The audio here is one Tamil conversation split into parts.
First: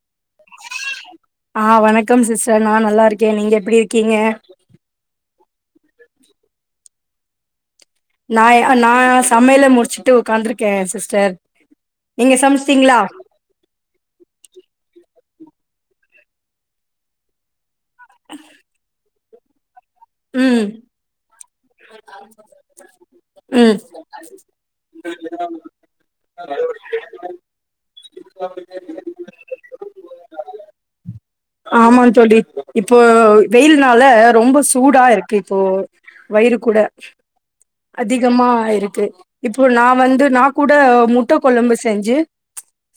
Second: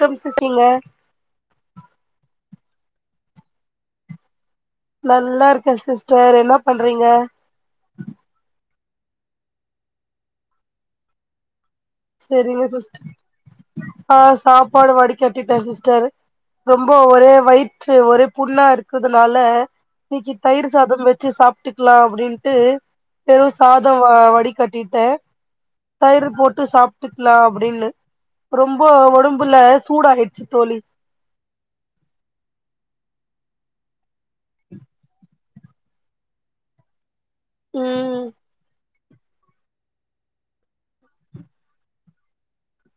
கம்சிச்சிங்க டர் நான் நல்லா இருக்கேன் நீங்க எப்படி இருக்கீங்க நல்லா இருக்கேன் சிஸ்டர் என்ன பண்றீங்க நான் நான் சமையில முடிச்சுட்டு உட்காந்துருக்கேன் சிஸ்டர் நீங்க சேரிங்க சமச்சிட்டீங்களா சிஸ்டர் ஆஹ் சாப்பாடு வடிக்க கேட்டிட்டேன் சிஸ்டர் ரொம்ப ஒரே வயிற் ஒரே புண்ணா இருக்குது நாள இன்னைக்கு ம் தயிர் சாதம் வச்சு சாப்பிட்டுக்கலாம் அப்படின்ட்டு வெரு ம் சாதம் வடி கட்டிட்டேன் தயிர் போட்டு சாப்பிட்டுக்கலாம் அப்படின்னு ரொம்ப உடம்புல சூடாயிடுச்சு தோழி ஆமா தோழி இப்போ வெயில்னால ரொம்ப சூடா இருக்கு இப்போ வயிறு கூட ம் அதிகமா இருக்கு இப்போ நான் வந்து ந கூட முட்ட கொழம்பு செஞ்சு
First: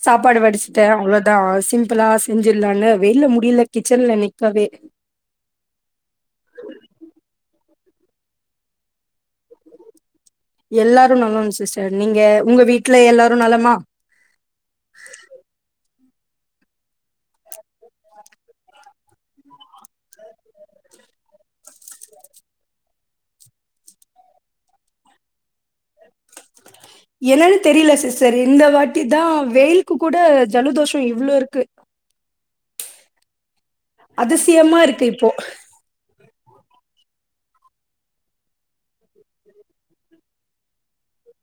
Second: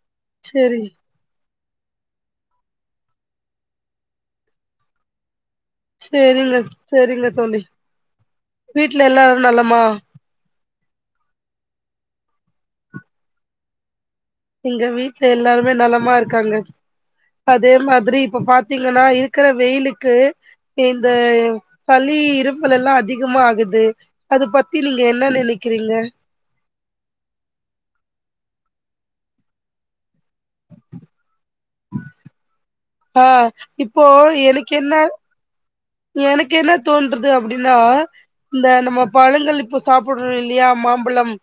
சாப்பாடு வடிச்சுட்ட செரி அவ்வளோதான் ஆசி சிம்பிளா செஞ்சிரலானு வெளில முடியல கிச்சன்ல நிக்கவே சரிங்க சரிங்க தோழி வீட்டுல எல்லாரும் நலமா எல்லாரும் நலம் சிஸ்டர் நீங்க உங்க வீட்டுல எல்லாரும் நலமா எங்க வீட்டுல எல்லாருமே நலம் நலமா இருக்காங்க அதே மாதிரி இப்ப பாத்தீங்கன்னா இருக்கிற வெயிலுக்கு இந்த சளி இரும்மல் எல்லாம் அதிகமா ஆகுது அது பத்தி நீங்க என்ன நினைக்க என்னன்னு தெரியல சிஸ்டர் இந்த வாட்டி இதான் வெயில்க்கு கூட ஜலதோஷம் இவ்ளோ இருக்கு ஆஹ் இப்போ எனக்கு அதிசயமா என்ன இருக்கு இப்போ எனக்கு என்ன தோணு தோணுது அப்படின்னா இந்த நம்ம பழங்கள் இப்ப சாப்புரொம் இல்லையா மாம் மாம்பலம்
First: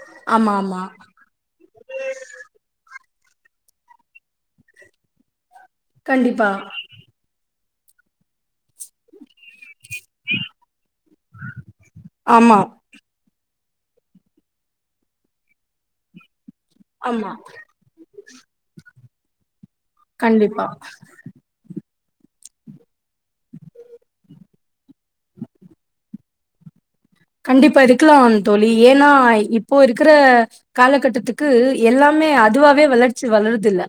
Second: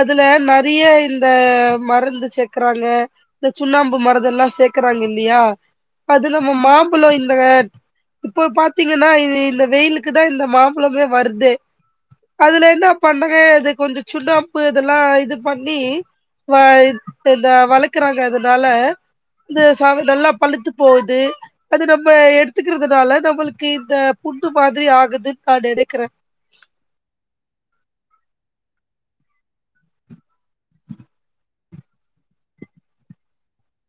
அதுல ஆமா ஆமா நிறைய இந்த மருந்து சேக்கறாங்க இந்த சுண்ணாம்பு மரதெல்லாம் சேர்க்கறாங்க இல்லையா அதில கண்டிப்பா நம்ம மாம்பழம் இல்ல இப்போ பாத் பின்னனா இது இந்த வெயிலுக்கு தான் இந்த மாம்பழமே வருதே ஆமா அதுல என்ன பண்ணுவெ அது கொஞ்சம் சுனாப்பு இதெல்லாம் இது பண்ணி ஆமா இந்த வளர்க்குறாங்க அதனால இந்த நல்லா கண்டிப்பா பழுத்து போகுது அது நம்ம இப்ப எடுத்துக்கிறதுனால நம்மளு க்கு இந்த புன்னு மாதிரி ஆகுதுன்னு நான் நினைக்கிறேன் கண்டிப்பா இருக்கலாம் தோழி ஏன்னா இப்போ இருக்கிற காலகட்டத்துக்கு எல்லாமே அதுவாவே வளர்ச்சி வளருது இல்ல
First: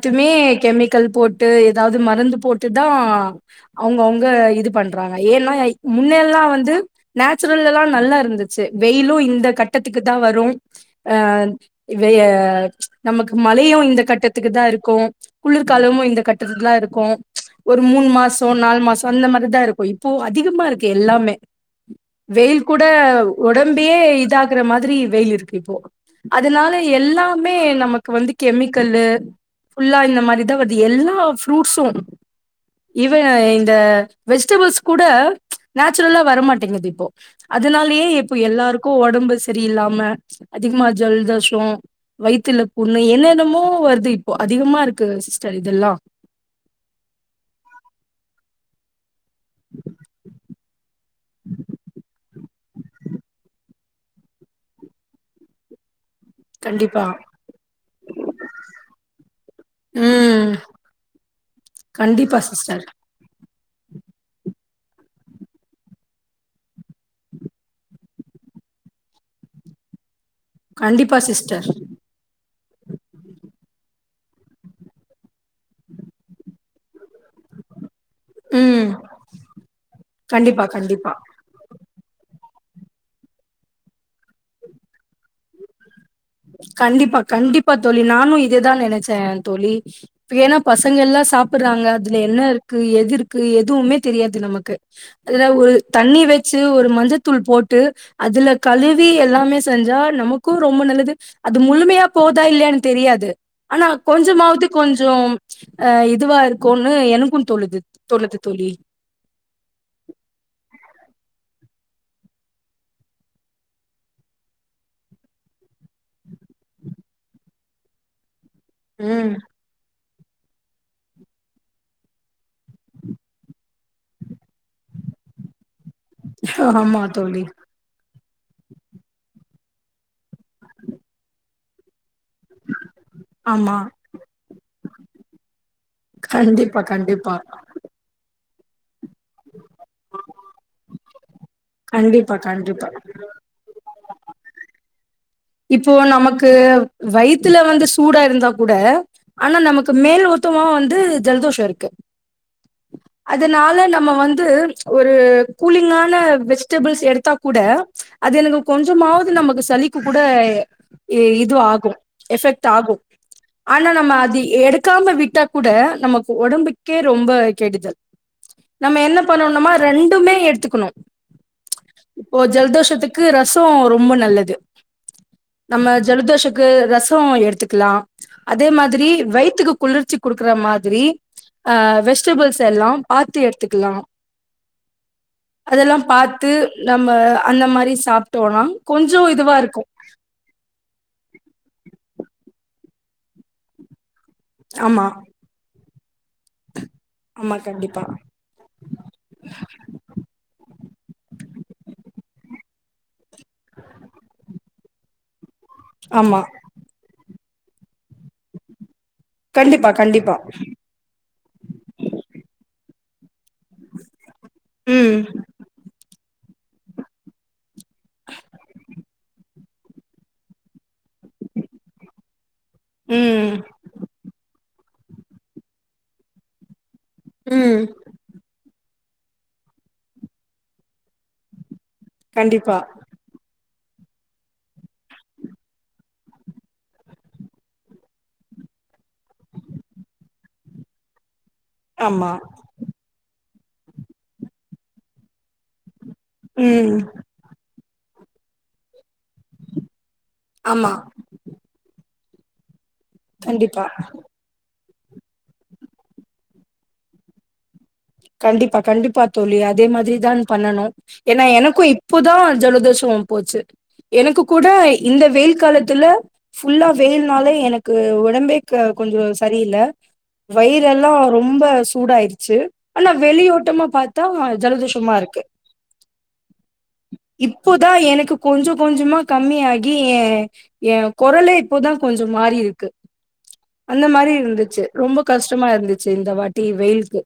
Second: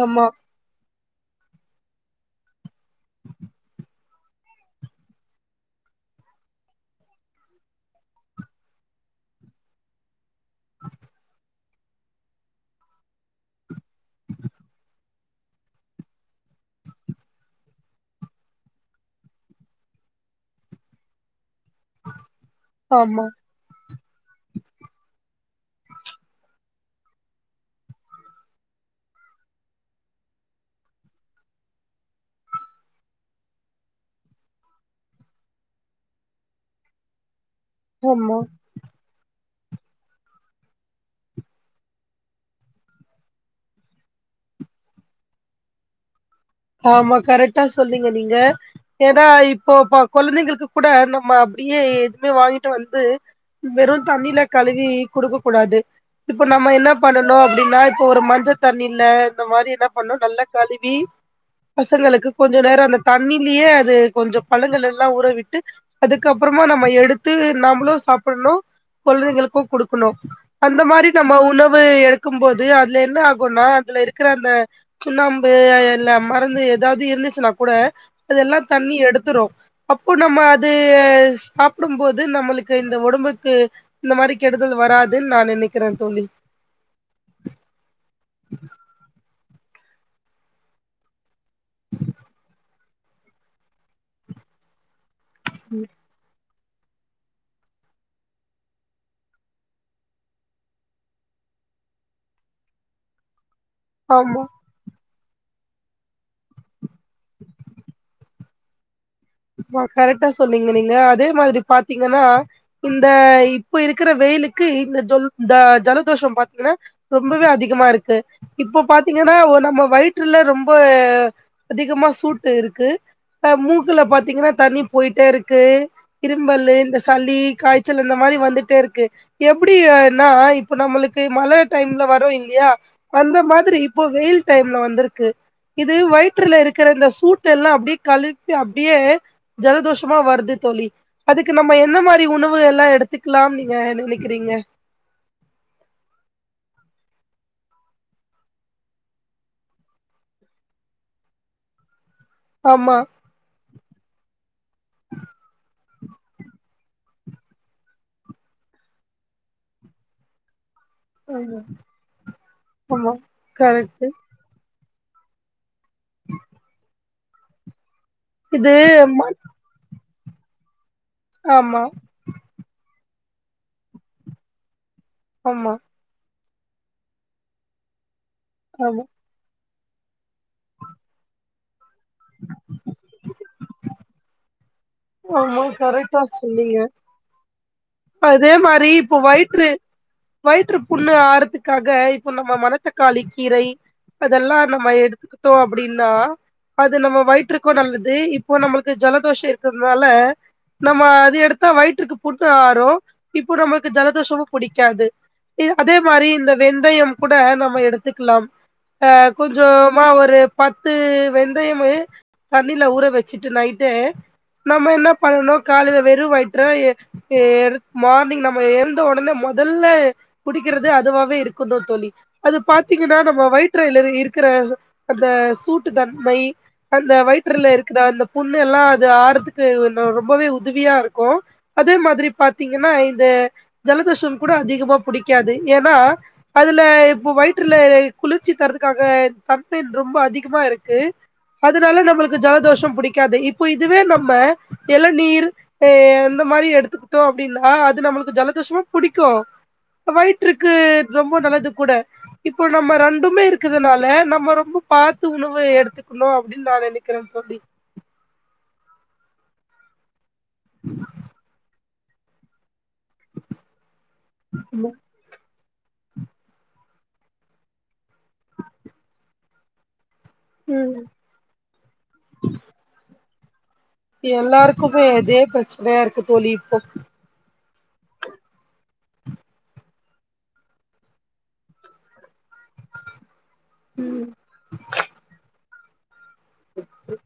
ஆமா கெமி கள் போட்டு ஏதாவது மருந்து போட்டு தான் அவங்கவுங்க இது பண்றாங்க ஏன்னா முன்னெல்லாம் வந்து நேச்சுரல்ல எல்லாம் நல்லா இருந்துச்சு வெயிலும் இந்த கட்டத்துக்கு தான் வரும் அஹ் வெயல் நமக்கு மழையும் இந்த கட்டத்துக்கு தான் இருக்கும் குளிர்காலமும் இந்த கட்டத்துக்கு தான் இருக்கும் ஒரு மூணு மாசம் நாலு மாசம் அந்த மாதிரிதான் இருக்கும் இப்போ அதிகமா இருக்கு எல்லாமே வெயில் கூட ஆமா உடம்பியே இதாகற மாதிரி வெயில் இருக்கு இப்போ அதனால எல்லாமே நமக்கு வந்து கெமிக்கல்லு ஃபுல்லா இந்த மாதிரிதா வருது எல்லா ஃப்ரூட்ஸ்சும் இவன் இந்த வெஜிடபிள்ஸ் கூட நேச்சுரலா வர மாட்டேங்குது கங்கது இப்ப அதனாலயே ஆமா இப்ப எல்லாருக்கும் உடம்பு சரியில்லாம அதிகமா ஜல் தோஷம் வயித்தல புண்ணு என்னென்னமோ வருது இப்போ அதிகமா இருக்கு சிஸ்டர் இதெல்லாம் ஆமா கரெக்டா சொன்னிங்க நீங்க எதா இப்பொபா கொழந்தைங்களுக்கு கூட நம்ம அப்டியே வாங்கிட்டு வந்து வெறு தண்ணில கழுவி குடுக்க கூடாது இப்ப நம்ம என்ன கண்டிப்பா பண்ணணு அப்டின்னா இப்ப ஒரு மஞ்ச தண்ணில இந்த மாரி என்ன பண்ணு நல்லா ம் கழுவி பசங்களுக்கு கண்டிப்பா கொஞ்ச நேரொ சிஸ்டர் அந்த தண்ணி லியே அது கொஞ்ச பழங்களெல்லா ஊறவிட்டு அதுக்கப்றமா நம்ம எடுத்து நம்மளு சாப்பன்ணு கொழந்தைங்களுக்கு குடுக்கணு அந்த மாரி கண்டிப்பா நம்ம சிஸ்டர் உணவு எடுக்கும் போ து அதுல என்ன ஆகுன்னா அதுல இருக்குற அந்த சுண்ணாம்பு அஎல்லாம் பறந்து எதா து இருந்துச்சுன்னா கூட அதெல்லா ம் தண்ணி எடுத்துரு அப்பொ நம்ம கண்டிப்பா அது கண்டிப்பா சாப் கூடும்போது நம்மளுக்கு இந்த உடம்புக்கு இந்த மாரி கெடுதல் வராதுன் நா நெனைக்கிறே தோழி கண்டிப்பா கண்டிப்பா தோழி நானு இதேதா நினைச்சே தோழி இப்ப ஏனா பசங்கெல்லா சாப்புறாங்க அதுல என்ன இருக்கு எது இருக்கு எதுவ்மே தெரியாது நமக்கு அதுல ஒரு தண்ணி வச் ச்சு ஒரு மஞ்சதூள் போட்டு அதுல கழுவி எல்லாமே செஞ்சா நமக்கு ரொம்ப நல்லது அது முழுமையா போதா இல்லயானு தெரியாது ஆனா ஆமா கொஞ்சமாவ்து கொஞ்சொ அ இதுவா இருக்குன் ம் எனக்கும் தொலுது தொனுது தோழி ஆமா கரெக்டா சொன்னீங்க நீங்க அதே மாதிரி பாத்தீங்கனா இந்த இப்ப இருக்கிற வெயிலுக்கு இந்த ஜொல் இந்த ஜலதோஷொம் பாத்தீங்கனா ரொம்பவே அதிகமா இருக்கு இப்போ ம் பாத்தீங்கனா நம்ம வை ற்றுல ரொம்ப அதிகமா சூட்டு இருக்கு இப்ப மூகுல பாத் தீங்கனா தண்ணி போயிட்டேருக்கு இரும்பலு இந்த ஆமா சளி தோழி காய்ச்சல் இந்த மாரி வந்துட்டேருக்கு எப்டி யனா இப்ப நம்மளுக்கு மழ டைம்ல வர ரோ இல்யா அந்த ஆமா மாதிரி இப்போ வெயில் டைம்ல வந் துருக்கு இது வயிற்றுல கண்டிப்பா இருக்குற இந்த கண்டிப்பா சூட்டெல்லா அப்டியே கழு வி அப்டியே ஜல தோஷமா வர்து தோளி அதுகு நம்ம எந்த மாரி கண்டிப்பா கண்டிப்பா உணவுயில்லாம் எடுத்துக்கலாம்னு நீங்க நினக்கிறீங்க இப்போ நமக்கு வயித்துல வந்து சூடா இருந்தா கூட ஆனா நமக்கு மேல் யுத்தமா வந்து ஜலதோஷம் இருக்கு ஆமா அதனால நம்ம வந்து ப் ச் ஒரு கூலிங்கா னல வெஜிடபுள்ஸ் எடுத்தா கூட அது எனகு கொஞ்சமாவது நமக்கு சளிக்கு கூட இ இது ஆமா ஆகும் எஃபெக்ட் ஆகும் ஆமா ஆனா கரெக்ட்டு நம்ம அது எடு டுக்காம விட்டா கூட நமகு ஒடம்புக்கே ரொம்ப கெடுதல் இது நம்ம என்ன மட் பண்ணுனுமோ ரெண் ட்டுமே எடுத்துக்குணும் ஆமா இப்போ ஜல்தோஷத்துக் க்கு ரசம் ரொம்ப நல்லது ஆமா நம்ம ஜலதோஷ க்கு ரசம் எடுத்துக்கலாம் அதே ஆமா மாதிரி வயித்துக்கு குளிர்ச்சி குடுக்குற மாதிரி ஆ வெஜ்டேபுள்ஸ் எல்லாம் பாத்து எடுத்துக்கலாம் கரெக்டா சொன்னீங்க நம்ம அந்த மாரி அதே சாப்ட்டோனா மாரி இப்ப கொஞ்சோ இதுவா வயிற்று இருக்கு வயிற்று புண்ணு ஆறதுக்காக இப்ப நம்ம மன மனத் தக்காளி கீரை அதல்லாம் நம்ம ஆமா எடுத்துக்கிட்டோ அப்டின்னா அது நம்ம ஆமா வயிற்றுக்கு கண்டிப்பா நல்லது இப்போ நம்மளுக்கு ஜலதோஷ இரு அ நம்ம அது எடுத்தா வயிற்றுக்கு புண்ணு ஆறரும் இப்போ நமக்கு ஜலதோஷம் புடிக்காது அதே மாரி ஆமா இந்த வெந்தயம் கூட நம்ம எடுத்துக்கலாம் கண்டிப்பா கொஞ்சுமா கண்டிப்பா ஒரு பத்து வெந்தயமு தண்ணில ஊற வ வச்சிட்டு நைட்டே நம்ம என்ன ம் பண்ணனு காலயில வெறு வ த்தற ஏ எர் மார்னிங் நம்ம யெந்த உடனே முதல்ல குடிக்கறது அதுவா இருக்கணு தோழி அது பாத்தீங்கன்னா நம்ம ம் வயிற்றுல்ல இருக்கற அந்த சூட்டு தன்மை அந்த வயிற்றுல ம் இருக்கற அந்த புண்ணுல்லாம் தாருத் துக்கு ரொம்பவே உதுவியா இருக்கு அதே மாதிரி கண்டிப்பா பாத்தீங்கன்னா இந்த ஜலதோஷ கூட அதிகமா புடிக்காது ஏனா அதுல இப்போ வயிற்றுல குளிர்ச்சி தரதுக்காக தன்மென் ரொம்ப அதிகமா இருக்கு அதுனால ஆமா நம்மளுக்கு ஜலதோஷம் புடிக்காது இப் இப்ப இதுவே நம் ம இளநீர் எந்த மாரி ம் எடுத்துக்கிட்டோ அப்டின்னா நம்மளுக்கு ஜலாதோசமோ புடிக் புடிக்கு வயிற்றுக்கு ஆமா ரொம்ப நல்லது கூட இப்போ நம்ம ரெண்டுமே கண்டிப்பா இருக்குதுனால நம்ம ரொம்ப பார்த்து உணவு எடுத்துக்கணும் அப்படின்னு நான் நினைக்கிறேன் தோழி கண்டிப்பா கண்டிப்பா தோழி அதே மாதிரிதான் பண்ணனும் ஏன்னா எனக்கும் இப்போதான் ஜலதோஷம் போச்சு எனக்கு கூட இந்த வெயில் காலத் த்துல ஃபுல்லா வெயில்னாலே எனக்கு உடம்பே கொஞ்சம் சரியில்ல வயிற ம் எல்லாம் ரொம்ப சூடாயிடுச்சு வெளி ஓட்டமா எல்லாருக்குமே எதே பிரச்சனையா இருக்கு தோலி இப்போ இப்போதான் எனக்கு கொஞ்சம் கொஞ்சமா கம்மியாகி என் என் குரலே இப்போதான் கொஞ்சம் மாறிருக்கு அந்த ம் மாரி இருந்துச்சு ரொம்ப கஷ்டமா இருந்துச்சு இந்த வாட்டி வெயிலுக்கு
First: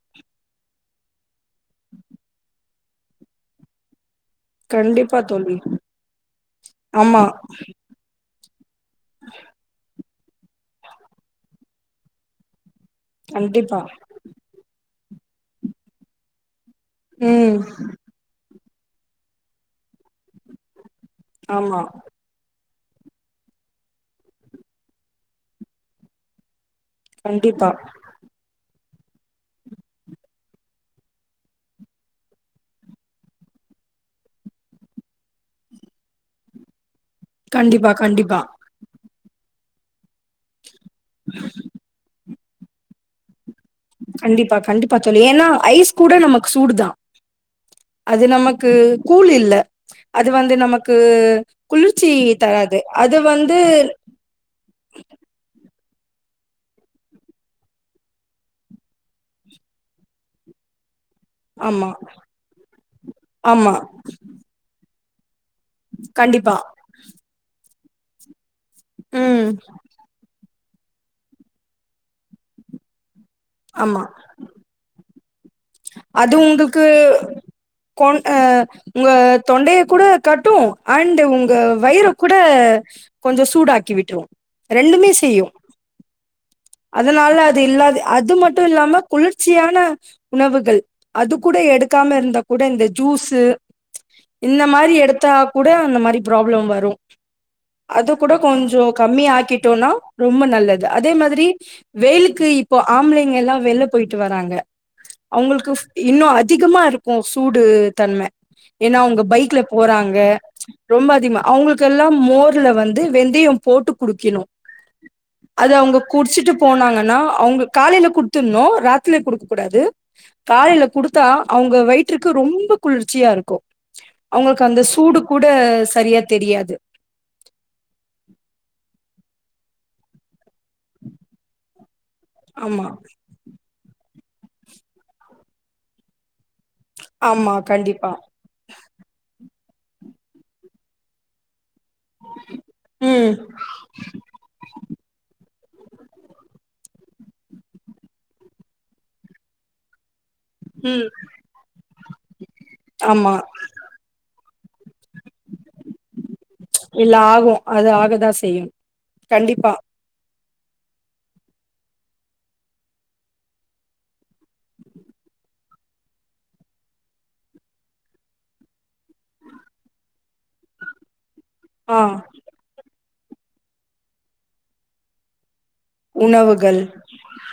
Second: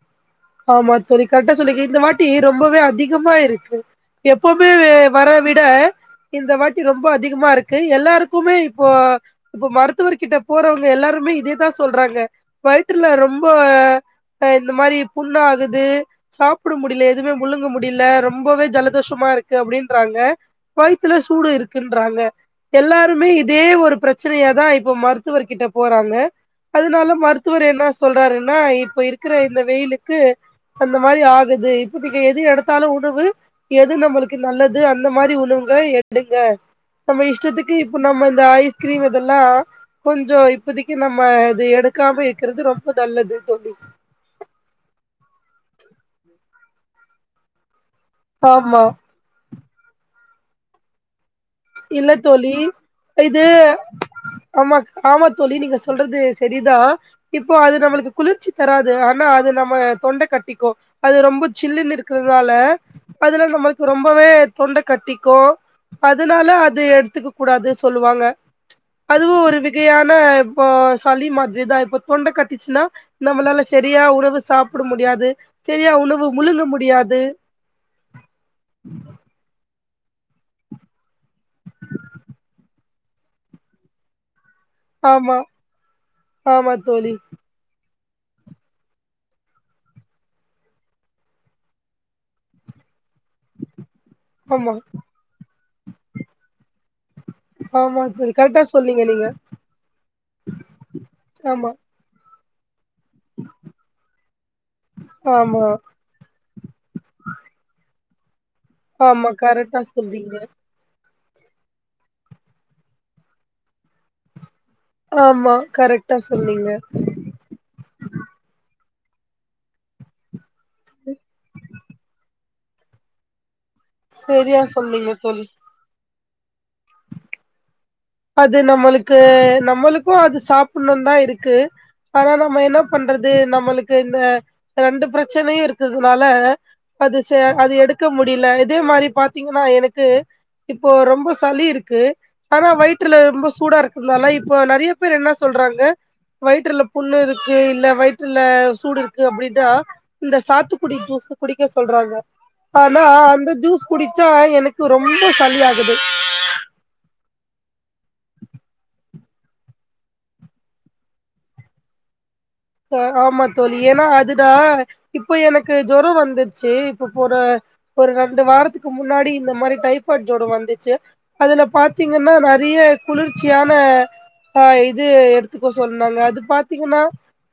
ஆமா தோலி கரெகட்டா சொல்லிங்க இந்த வாட்டி ரொம்பவே அதிகமா இருக்கு எப்பவுமே கண்டிப்பா வர தோழி விட இந்த வாட்டி ரொம்ப ஆமா அதிகமா இருக்கு எல்லாருக்கும் குமிழ் இப்போ இப்ப மருத் மருத்துவர்கிட்ட போறவங்க எல்லாருமே இதேதான் சொல்றாங்க வயிற்ல ரொம்ப கண்டிப்பா இந்த மாரி புண்ணா ஆகுது சாப் சாப்பட முடியல எதுவுமே ம் முழுங்க முடியல ரொம்பவே ஜலதோஷமா இருக்கு அப்படின்றாங்க வயித்துல சூடு ஆமா இருக்குன்றாங்க எல்லாருமே இதே ஒரு பிரச்சனையாதான் இப்போ மருத்துவர் கிட்ட போறாங்க அதனால மருத்துவர் கண்டிப்பா என்ன சொல்றாருன்னா இப்ப இருக்கிற இந்த வெயிலுக்கு அந்த மாரி ஆகுது இப்ப நீங்க எது எடுத்தாலும் உணவு எது நம்மளுக்கு நல்லது அந்த மாரி உணவுங்க எடுங்க நம்ம இஷ்டத்துக்கு கண்டிப்பா இப்போ நம்ம கண்டிப்பா இந்த ஐஸ்கிரீம் இதெல்லா கொஞ்சம் இப்போதக்கு நம்ம இது எடுக்காம இருக்கறது ரொம்ப நல்லது தோழி கண்டிப்பா கண்டிப்பா தோழி ஏன்னா ஐஸ் கூட நமக்கு சூடுதான் அது நமக்கு ஆமா கூழ் இல்ல அது வந்து நமக்கு குளிர்ச்சி இல்ல தோழி தராது அது இது வந்து ஆமா ஆமா தோழி நீங்க சொல்றது சரிதா இப்போ அது நம்மளுக்கு குளிர்ச்சி தராது ஆனா அது நம்ம தொண்ட கட்டிக்கும் அது ரொம்ப ஆமா ஜில்லுன்னு இருக்குறதுனால அதுல ஆமா நம்மக்கு ரொம்பவே தொண்ட கட்டிக்கோ கண்டிப் அது எடுத்துக்க கூடாது அது சொல்லுவாங்க அதுவும் ம் ஒரு விகையான இப்ப சளி மாதிரிதான் இப்ப தொண்ட கட்டிச்சுன்னா நம்மளால சரியா ஆமா. உணவு சாப்பிட முடியாது சரியா உணவு அது முழுங்க உங்களுக்கு முடியாது கொ அஹ து தொண்டைய கூட கட்டும் அண்ட் உங்க வயிற கூட கொஞ்சம் சூடாக்கி விட்ரும் ரெண்டுமே ஆமா செய்யும் ஆமா தோழி அதனால அது இல்லாத அது மட்டும் இல்லாம குளிர்ச்சியான உணவுகள் அது கூட எடுக்காம இருந்தா கூட இந்த ஜூஸு இந்த ஆமா மாரி எடுத்தா கூட அந்த மாரி ப்ராப்ளம் வரும் ஆமா அது தோழி கூட கரெக்டா கொஞ்சம் சொன்னீங்க நீங்க கம்மிய ஆக்கிட்டோனா ரொம்ப நல்லது அதே மாதிரி ஆமா வெயிலுக்கு இ இப்போ ஆம்ளைங்க எல்லாம் வெளில போய்ட்டு வராங்க ஆமா அவங்களுக்கு இன்னும் அதிகமா இருக்கும் சூடு தன்மை ஏன்னா அவங்க ஆமா பைக்ல கரெக்டா போறாங்க சொன்னீங்க ரொம்ப திமா அவங்களுக்கெல்லாம் மோர்ல வந்து வெந்தயம் போட்டு குடிக்கணும் ஆமா கரெக்டா சொன்னீங்க போனாங்கன்னா அவங்க காலையில கொடுத்திருனும் ராத் ரில கொடுக்கக் கூடாது காலையில குடுத்தா அவுங்க வயிற்றுக்கு ரொம் ரொம்ப குளிர்ச்சியா இருக்கும் சரியா அவுங்களுக்கு அந்த சொன்னீங்க சூடு கூட தோழி சரியா தெரியாது நம்மளுக்கும் அது சாப்பிணும் தான் இருக்கு ஆனா நம்ம என்ன ஆமா பண்றது நம்மளுக்கு இந்த ரெண்டு பிரச்சனையும் இருக்கறதுனால அது ச ஆமா அது எடுக்க கண்டிப்பா முடியல இதே மாரி பாத்தீங்கா மா எனக்கு இப்போ ரொம்ப சளி இருக்கு க்கு ஆனா வயி நைட்ல ம் ரொம்ப சூடா இருக்குந்தால இப்ப நறைய பேர் என்ன சொல்றாங்க வயிற்றுல புண்ணு இருக்கு இல்ல வயிற்றுல சூடு இருக்கு அப்டின்னா இந்த சாத்துக்குடி ம் ஜூஸ் குடிக்க சொல்றாங்க ஆனா ஆமா அந்த ஜூஸ் குடிச்சா எனக்கு ரொம்ப சளியாகுது எல்லா ஆகும் அது ஆகதான் செய்யும் கண்டிப்பா ஆஹ் ஆமா தோழி ஏன்னா அதுடா இப்ப எனக்கு ஜொரம் வந்துச்சு இப்ப போற ஒரு ரெண்டு வாரத்துக்கு முன்னாடி இந்த மாரி டைபாய்ட் ஜொரம் வந்துச்சு அதுல ஆ பாத்தீங்கன்னா நறைய குளிர்ச்சியான அஹ் இது எடுத்து எடுத்துக்க சொன்னாங்க அது உணவுகள் பாத்தீங்கன்னா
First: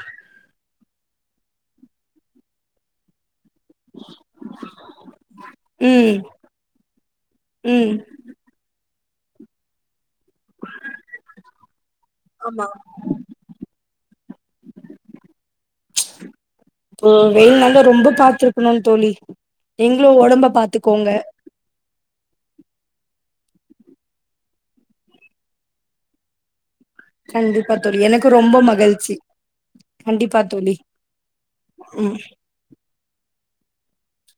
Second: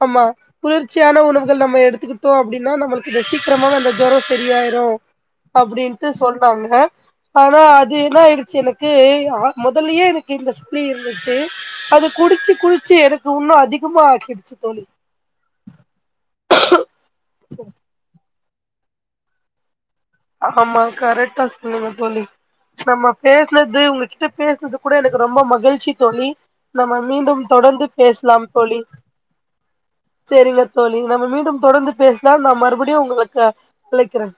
ஆமா குளிர்ச்சியான உணவுகள் நம்ம எடுத்துக்கிட்டோம் அப்படின்னா நம்மளுக்கு சித்தல அப்புரம அந்த ஜொரம் சரியாயிரும் அப்டின்ட்டு ம் சொன்னாங்க ஆனா ம் அது என்ன ஆயிடுச்சு எனக்கு முதல்லயே எனக்கு இந்த சளி இருந்துச்சு அது குடிச்சு ஆமா குடிச்சு எனக்கு இன்னும் அதிகமா ஆகிடுச்சு தோழி ம் வெயில் நாள்ல ரொம்ப பா பாத்துருக்கணும்னு தோழி நீங்களு ஒடம்ப ஆமா பாத்துக்கோங்க கரட்டா சொன்னிக தோழி நம்ம பேசினது உங்ககிட்ட பேசுனது கூட எனக்கு ரொம்ப மகிழ்ச்சி தோழி நம்ம மீண்டும் கண்டிப்பா தொடர்ந்து தோழி எனக்கு பேசலாம் ரொம்ப தோழி மகிழ்ச்சி சரிங்க தோழி நம்ம மீண்டும் தொடர்ந்து ம் பேசலாம் நாம் மறுபடியும் நான் உங்களுக்கு வக்கிறேன்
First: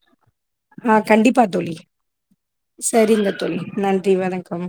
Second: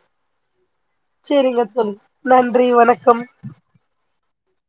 ஆஹ் கண்டிப்பா தோழி நன்றி வணக்கம் சரிங்க தோழி நன்றி வணக்கம்